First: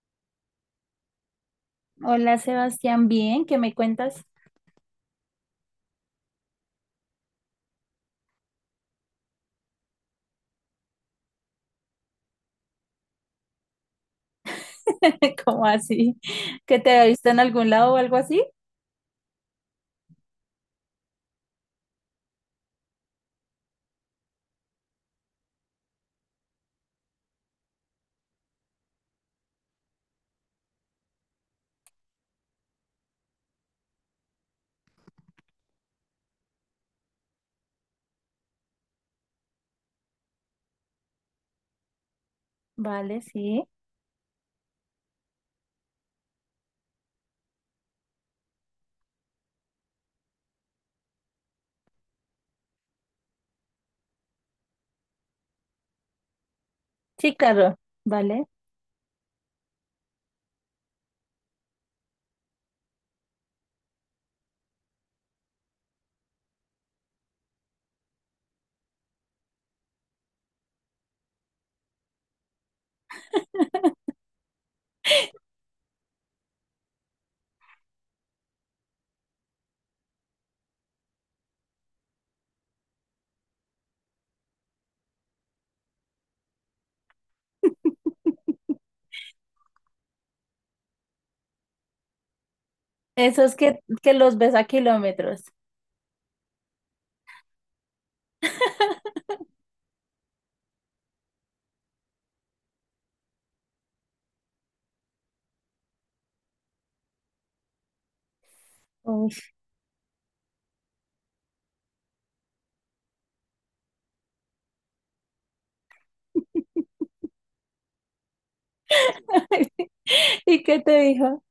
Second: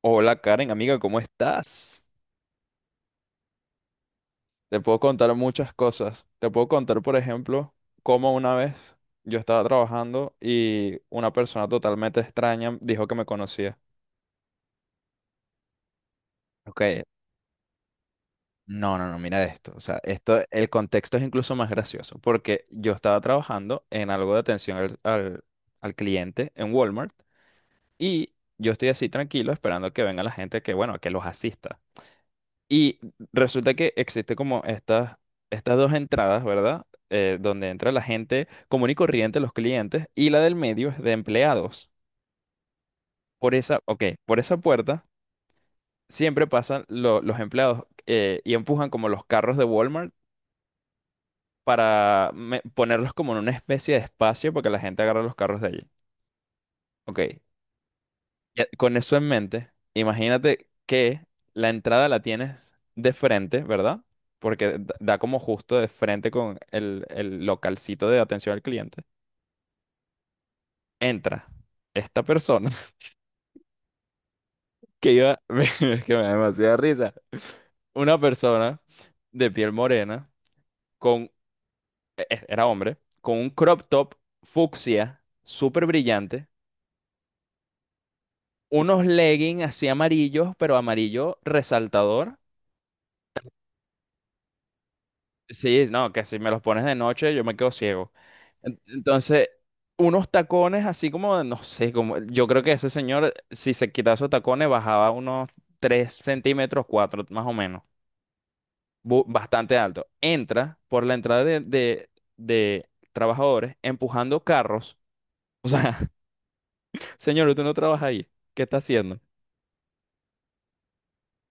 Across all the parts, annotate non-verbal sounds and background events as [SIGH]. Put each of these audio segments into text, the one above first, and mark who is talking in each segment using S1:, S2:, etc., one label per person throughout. S1: Hola Karen, amiga, ¿cómo estás?
S2: Hola Sebastián, bien, ¿qué me cuentas?
S1: Te puedo contar muchas cosas. Te puedo contar, por ejemplo, cómo una vez yo estaba trabajando y una persona totalmente extraña dijo que me conocía.
S2: [LAUGHS] ¿Cómo así? ¿Que
S1: Ok,
S2: te había visto en algún lado o algo así?
S1: no, no, no, mira esto. O sea, esto, el contexto es incluso más gracioso, porque yo estaba trabajando en algo de atención al cliente en Walmart y yo estoy así tranquilo esperando que venga la gente que, bueno, que los asista. Y resulta que existe como estas dos entradas, ¿verdad? Donde entra la gente común y corriente, los clientes, y la del medio es de empleados.
S2: Vale,
S1: Por
S2: sí.
S1: esa, ok, por esa puerta siempre pasan los empleados, y empujan como los carros de Walmart para ponerlos como en una especie de espacio para que la gente agarre los carros de allí.
S2: Sí,
S1: Ok,
S2: claro, vale.
S1: ya, con eso en mente, imagínate que la entrada la tienes de frente, ¿verdad? Porque da como justo de frente con el localcito de atención al cliente. Entra esta persona [LAUGHS] que iba, [LAUGHS] es que me da demasiada risa. Una persona de piel morena, con, era hombre, con un crop top fucsia, súper brillante,
S2: [LAUGHS]
S1: unos leggings así amarillos, pero amarillo resaltador.
S2: Esos que los ves a kilómetros.
S1: Sí, no, que si me los pones de noche yo me quedo ciego. Entonces, unos tacones así como, no sé, como, yo creo que ese señor, si se quitaba esos tacones, bajaba unos 3 centímetros, 4 más o menos,
S2: Uy.
S1: bastante alto. Entra por la entrada de trabajadores empujando carros. O sea, [LAUGHS]
S2: [LAUGHS]
S1: señor, usted no trabaja ahí. ¿Qué está haciendo?
S2: ¿Y qué te dijo?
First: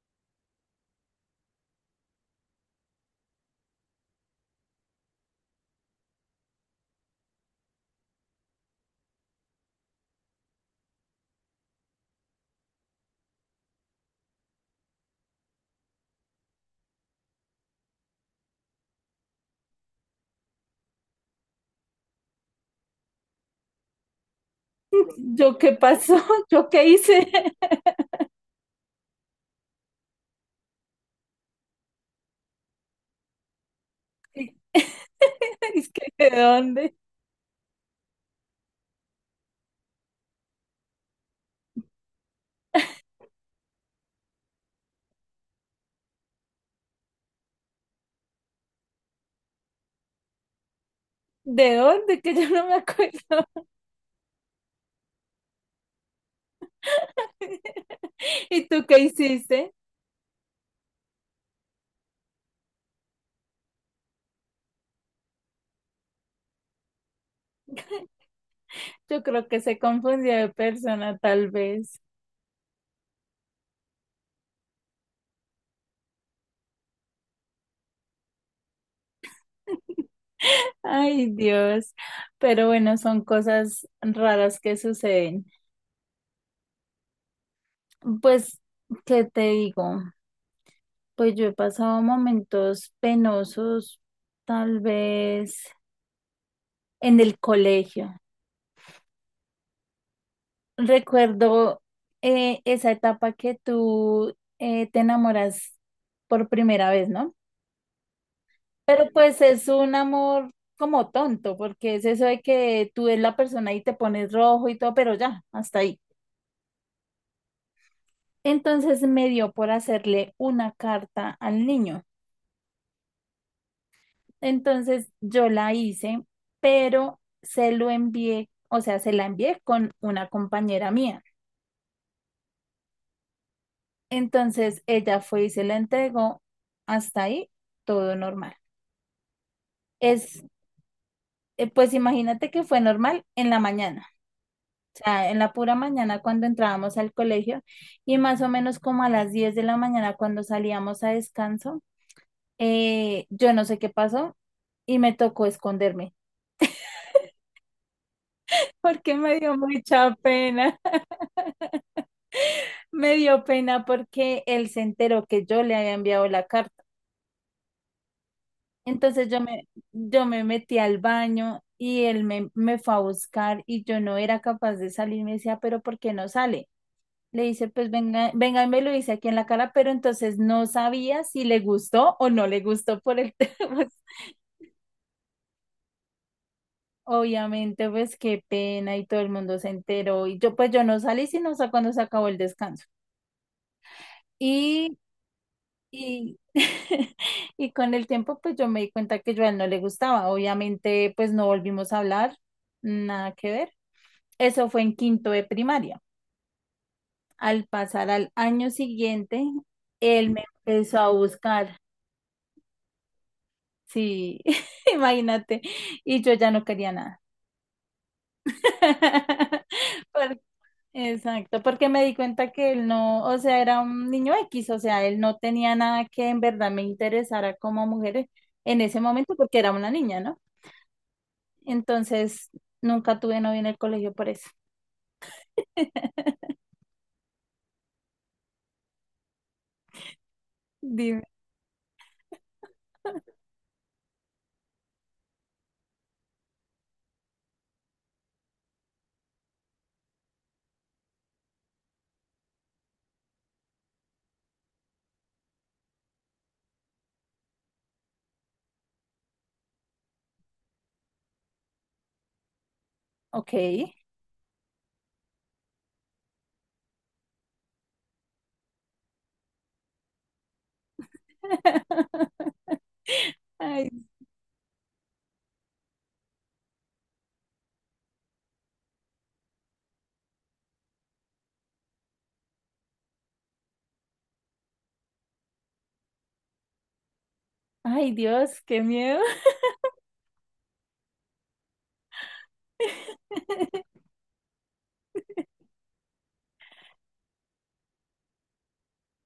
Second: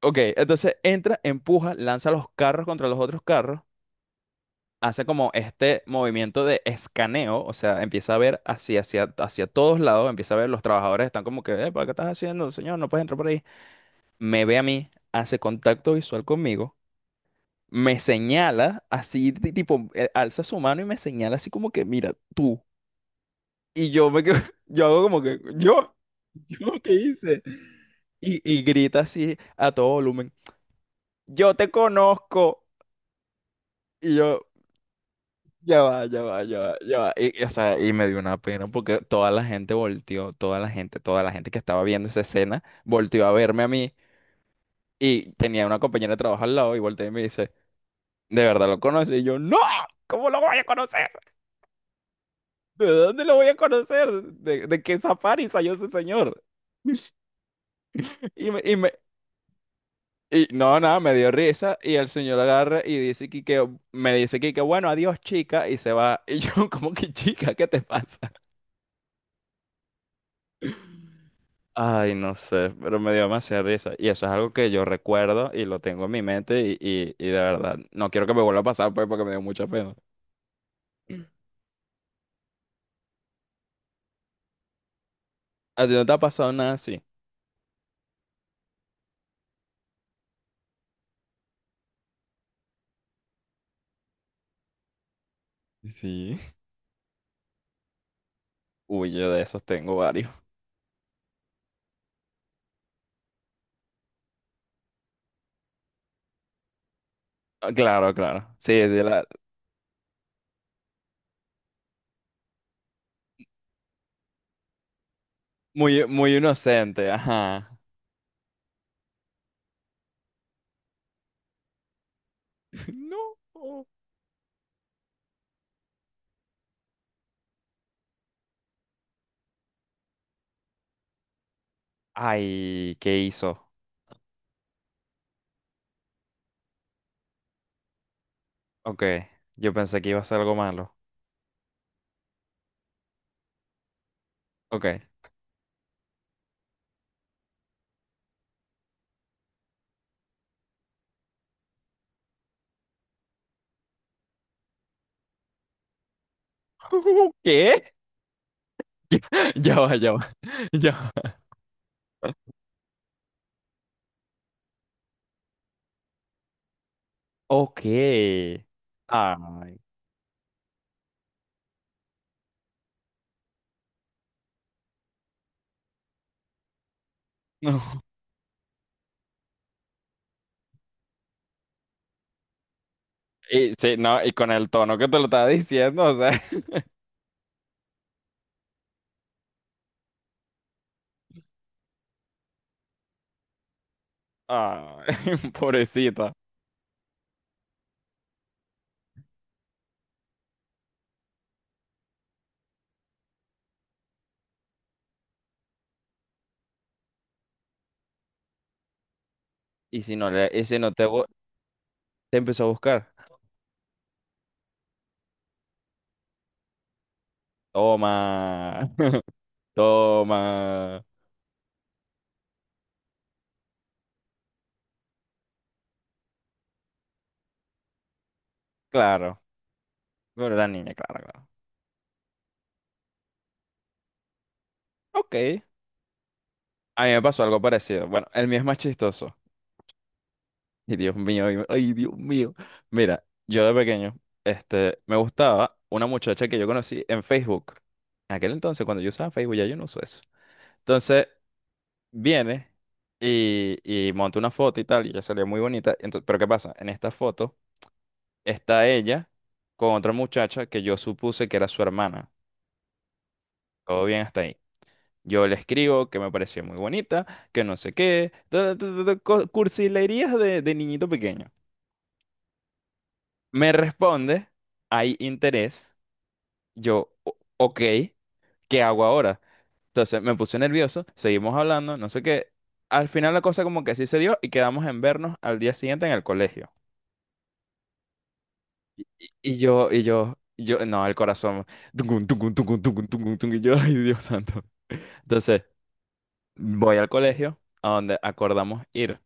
S1: Ok, entonces entra, empuja, lanza los carros contra los otros carros. Hace como este movimiento de escaneo, o sea, empieza a ver hacia todos lados, empieza a ver los trabajadores están como que, "Epa, ¿qué estás haciendo, señor? No puedes entrar por ahí". Me ve a mí, hace contacto visual conmigo, me señala así, tipo, alza su mano y me señala así como que, mira, tú. Y yo me quedo, [LAUGHS] yo hago como que,
S2: ¿Yo qué pasó? [LAUGHS]
S1: yo,
S2: ¿Yo qué
S1: ¿qué
S2: hice?
S1: hice?
S2: [LAUGHS]
S1: Y grita así a todo volumen, yo te conozco. Y yo,
S2: Y- [LAUGHS]
S1: ya
S2: Es
S1: va,
S2: que,
S1: ya
S2: ¿de
S1: va, ya va,
S2: dónde?
S1: ya va. O sea, y me dio una pena porque toda la gente volteó, toda la gente que estaba viendo esa escena volteó a verme a mí y tenía una compañera de trabajo al lado y volteó y me dice, ¿de verdad lo conoces? Y yo, ¡no! ¿Cómo lo voy a conocer?
S2: ¿De dónde? Que yo no me
S1: ¿De dónde lo voy
S2: acuerdo.
S1: a conocer? De qué safari salió ese señor? [LAUGHS]
S2: [LAUGHS]
S1: Y me,
S2: ¿Y
S1: y
S2: tú
S1: me-
S2: qué hiciste?
S1: y no, nada, me dio risa y el señor agarra y dice que, me dice que bueno, adiós chica y se va. Y yo [LAUGHS] como que chica, ¿qué te pasa?
S2: Yo creo que se confundió de persona, tal vez.
S1: Ay, no sé, pero me dio demasiada risa. Y eso es algo que yo recuerdo y lo tengo en mi mente y de verdad, no quiero que me vuelva a pasar pues porque me dio mucha pena.
S2: Ay, Dios. Pero bueno, son cosas raras que suceden.
S1: ¿A ti no te ha pasado nada así?
S2: Pues, ¿qué te digo? Pues yo he pasado momentos penosos, tal vez
S1: Sí.
S2: en el colegio.
S1: Uy, yo de esos tengo varios.
S2: Recuerdo esa etapa que tú te enamoras por primera vez, ¿no?
S1: Ah, claro, claro. Sí, sí,
S2: Pero pues es un amor como tonto, porque es eso de que tú ves la persona y te pones rojo y todo, pero ya, hasta ahí.
S1: muy, muy inocente, ajá.
S2: Entonces me dio por hacerle una carta al niño.
S1: [LAUGHS] No.
S2: Entonces yo la hice, pero se lo envié, o sea, se la envié con una compañera mía.
S1: Ay, ¿qué hizo?
S2: Entonces ella fue y se la entregó. Hasta ahí, todo normal.
S1: Ok, yo pensé que iba a ser
S2: Es,
S1: algo malo.
S2: pues imagínate que fue normal en la mañana.
S1: Ok.
S2: Sea, en la pura mañana cuando entrábamos al colegio y más o menos como a las 10 de la mañana cuando salíamos a descanso, yo no sé qué pasó y me tocó esconderme
S1: [LAUGHS] ¿Qué?
S2: [LAUGHS] porque me
S1: [LAUGHS]
S2: dio
S1: Ya
S2: mucha
S1: va,
S2: pena,
S1: [LAUGHS] ya va.
S2: [LAUGHS] me dio pena porque él se enteró que yo le había enviado la carta.
S1: Ok.
S2: Entonces
S1: Ay,
S2: yo me metí al baño y me fue a buscar y yo no era capaz de salir, me decía, pero ¿por qué no sale? Le
S1: [LAUGHS]
S2: dice,
S1: no.
S2: pues venga, venga, y me lo dice aquí en la cara, pero entonces no sabía si le gustó o no le gustó por el [LAUGHS]
S1: Y
S2: tema.
S1: sí, no, y con el tono que te lo estaba diciendo, o sea, [LAUGHS]
S2: Obviamente, pues qué pena y todo el mundo se enteró. Y yo, pues yo no salí sino hasta cuando se acabó el descanso. Y,
S1: ay, [LAUGHS] pobrecita.
S2: y, [LAUGHS] y con el tiempo, pues yo me di cuenta que yo a él no le gustaba. Obviamente, pues no volvimos a hablar, nada que ver. Eso fue en quinto de primaria. Al pasar al año siguiente,
S1: Y si no
S2: él me
S1: le, y si no
S2: empezó
S1: te,
S2: a buscar.
S1: te empezó a buscar,
S2: Sí, [LAUGHS] imagínate. Y yo ya no quería nada.
S1: toma, [LAUGHS]
S2: [LAUGHS] Por-
S1: toma,
S2: exacto, porque me di cuenta que él no, o sea, era un niño X, o sea, él no tenía nada que en verdad me interesara como mujer en ese momento
S1: claro,
S2: porque era una niña, ¿no?
S1: pero la niña, claro, claro.
S2: Entonces, nunca tuve novio en el colegio por eso.
S1: Ok,
S2: [LAUGHS]
S1: a mí me pasó algo parecido. Bueno, el mío es más chistoso. [LAUGHS] Y Dios
S2: Dime.
S1: mío, ay, Dios mío. Mira, yo de pequeño, este, me gustaba una muchacha que yo conocí en Facebook. En aquel entonces, cuando yo usaba Facebook, ya yo no uso eso. Entonces, viene y monta una foto y tal, y ella salía muy bonita. Entonces, pero ¿qué pasa? En esta foto está ella con otra muchacha que yo supuse que era su hermana.
S2: Ok.
S1: Todo bien hasta ahí. Yo le escribo que me pareció muy bonita, que no sé qué, ta, ta, ta, ta, cursilerías de niñito pequeño.
S2: [LAUGHS]
S1: Me
S2: Ay,
S1: responde, hay interés. Yo, ok, ¿qué hago ahora?" Entonces me puse nervioso, seguimos hablando, no sé qué. Al final la cosa como que sí se dio y quedamos en vernos al día siguiente en el colegio.
S2: ay, Dios, qué miedo.
S1: Y yo, no, el corazón, tungun, tungun, tungun, tungun, tungun, tungun, y yo, [LAUGHS] ay,
S2: [LAUGHS]
S1: Dios santo. Entonces, voy al colegio a donde acordamos ir.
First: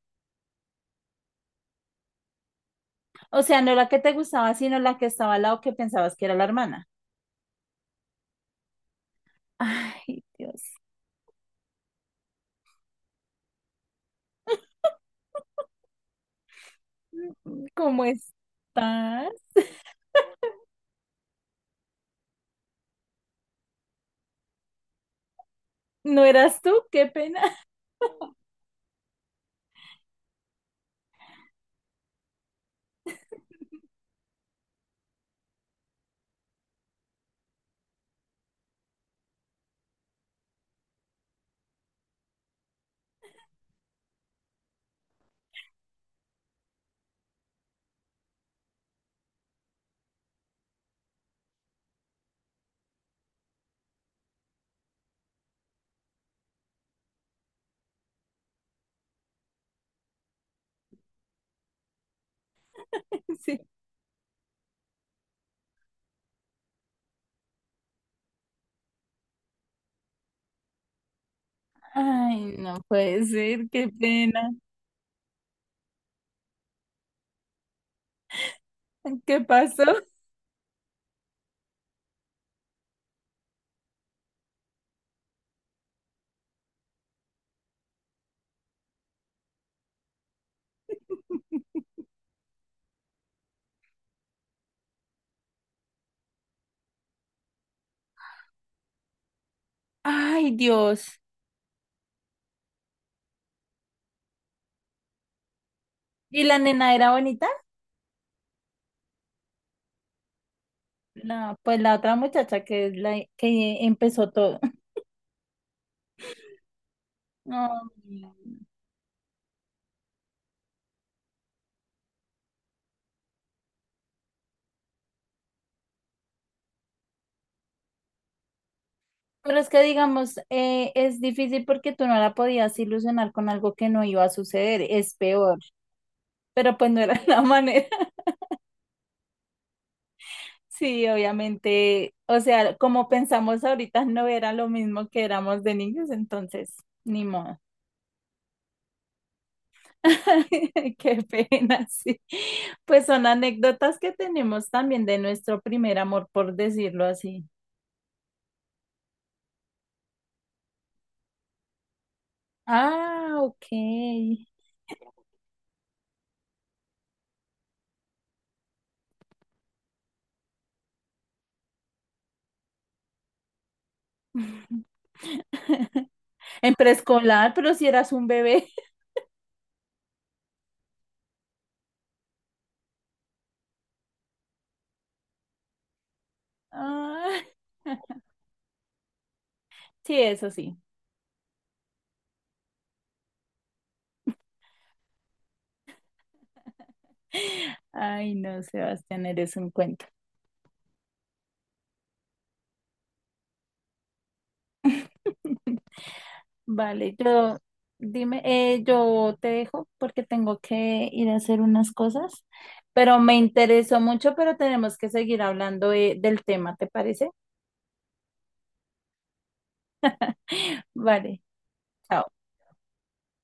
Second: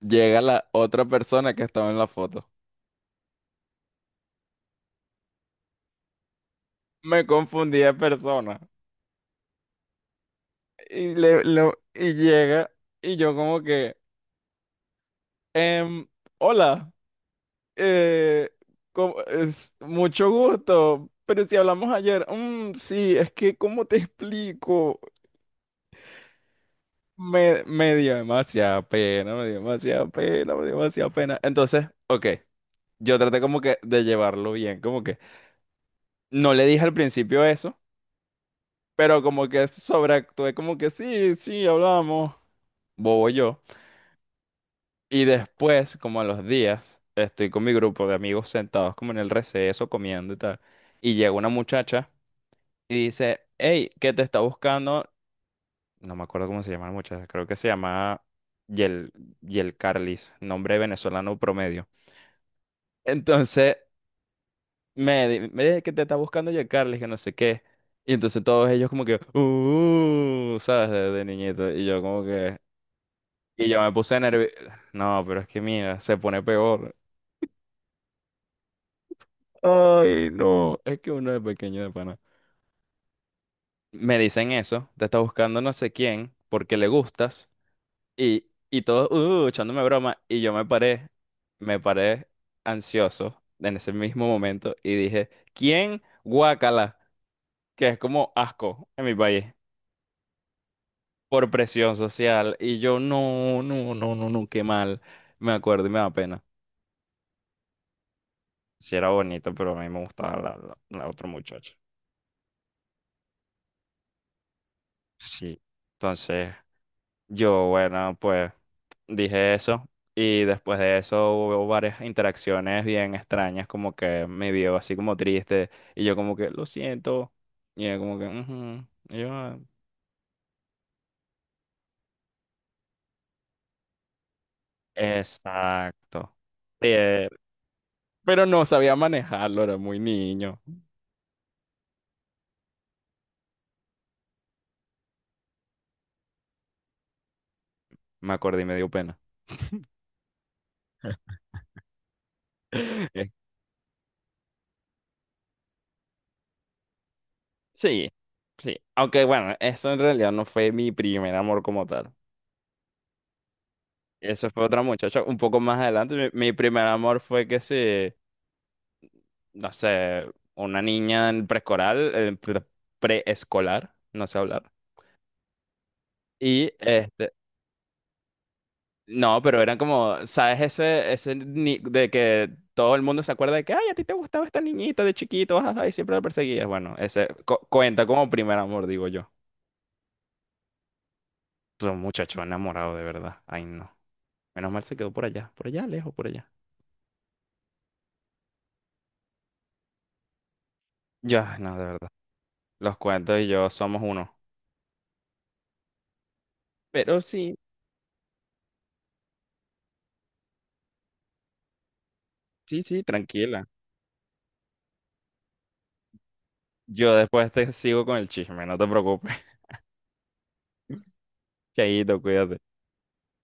S1: Llega la otra persona que estaba en la foto.
S2: O sea, no la que te gustaba, sino la que estaba al lado que pensabas que era la hermana.
S1: Me confundí de persona.
S2: Ay, Dios.
S1: Y llega, y yo como que, em, hola,
S2: ¿Cómo
S1: eh, ¿cómo
S2: estás?
S1: es, mucho gusto, pero si hablamos ayer, sí, es que, ¿cómo te explico?
S2: ¿No eras tú? Qué pena.
S1: Me,
S2: [LAUGHS]
S1: me dio demasiada pena, me dio demasiada pena, me dio demasiada pena. Entonces, ok, yo traté como que de llevarlo bien, como que no le dije al principio eso, pero como que sobreactué, como que sí, sí, hablamos, bobo yo. Y después, como a los días, estoy con mi grupo de amigos sentados como en el receso, comiendo y tal, y llega una muchacha y dice, hey, ¿qué te está buscando? No me acuerdo cómo se llama la muchacha, creo que se llama Yel, Yel Carlis, nombre venezolano promedio.
S2: Sí.
S1: Entonces me dije que te está buscando ya Carly, que no sé qué. Y entonces todos ellos como que, "uh, ¿sabes? De niñito. Y yo como
S2: Ay,
S1: que...
S2: no puede
S1: Y
S2: ser,
S1: yo
S2: qué
S1: me puse
S2: pena.
S1: nervioso. No, pero es que mira, se pone peor.
S2: ¿Qué pasó?
S1: Ay, no. Es que uno es pequeño de pana. Me dicen eso, te está buscando no sé quién, porque le gustas. Y todos, "uh, echándome broma. Y yo me paré ansioso en ese mismo momento y dije, ¿quién? Guácala. Que es como asco en mi país,
S2: Ay, Dios.
S1: por presión social. Y yo, no, no, no, no, no, qué mal. Me acuerdo y me da pena.
S2: ¿Y la nena era bonita?
S1: Sí era bonito, pero a mí me gustaba la otra
S2: La,
S1: muchacha.
S2: pues la otra muchacha que es la que empezó todo.
S1: Sí. Entonces,
S2: [LAUGHS]
S1: yo, bueno, pues
S2: Ay,
S1: dije eso. Y después de eso hubo varias interacciones bien extrañas, como que me vio así como triste. Y yo como que, lo siento. Y ella como que, "ujú". Y yo, "ah".
S2: pero es que digamos, es difícil porque tú no la podías ilusionar con algo que no iba a suceder. Es peor.
S1: Exacto.
S2: Pero pues no era [LAUGHS]
S1: Eh,
S2: la manera.
S1: pero no sabía manejarlo, era muy niño.
S2: Sí, obviamente, o sea, como pensamos ahorita, no era lo mismo que éramos de niños, entonces, ni modo.
S1: Me acordé y me dio pena.
S2: [LAUGHS] Qué
S1: [LAUGHS]
S2: pena, sí. Pues son
S1: Eh,
S2: anécdotas que tenemos también de nuestro primer amor, por decirlo así.
S1: Sí, sí. Aunque bueno, eso en realidad no fue mi primer amor como tal.
S2: Ah, ok.
S1: Eso fue otra muchacha un poco más adelante. Mi primer amor fue que se, no sé, una niña en preescolar, preescolar, no sé hablar.
S2: [LAUGHS]
S1: Y
S2: En
S1: este,
S2: preescolar, pero si eras un bebé. [LAUGHS]
S1: no, pero eran como, ¿sabes? Ese de que todo el mundo se acuerda de que, ay, a ti te gustaba esta niñita de chiquito, ajá, y siempre la perseguías. Bueno, ese
S2: Ah,
S1: cuenta como primer amor, digo yo.
S2: sí, eso sí.
S1: Son muchachos enamorados, de verdad. Ay, no. Menos mal se quedó por allá, lejos, por allá.
S2: Ay, no, Sebastián, eres un cuento.
S1: Ya, no, de verdad. Los cuentos y yo somos uno.
S2: Vale,
S1: Pero sí,
S2: yo, dime, yo te dejo porque tengo que ir a hacer unas cosas,
S1: sí, sí,
S2: pero me
S1: tranquila.
S2: interesó mucho, pero tenemos que seguir hablando de- del tema, ¿te
S1: Yo
S2: parece?
S1: después te sigo con el chisme, no te preocupes. [LAUGHS]
S2: Vale,
S1: Chaito,
S2: chao.
S1: cuídate.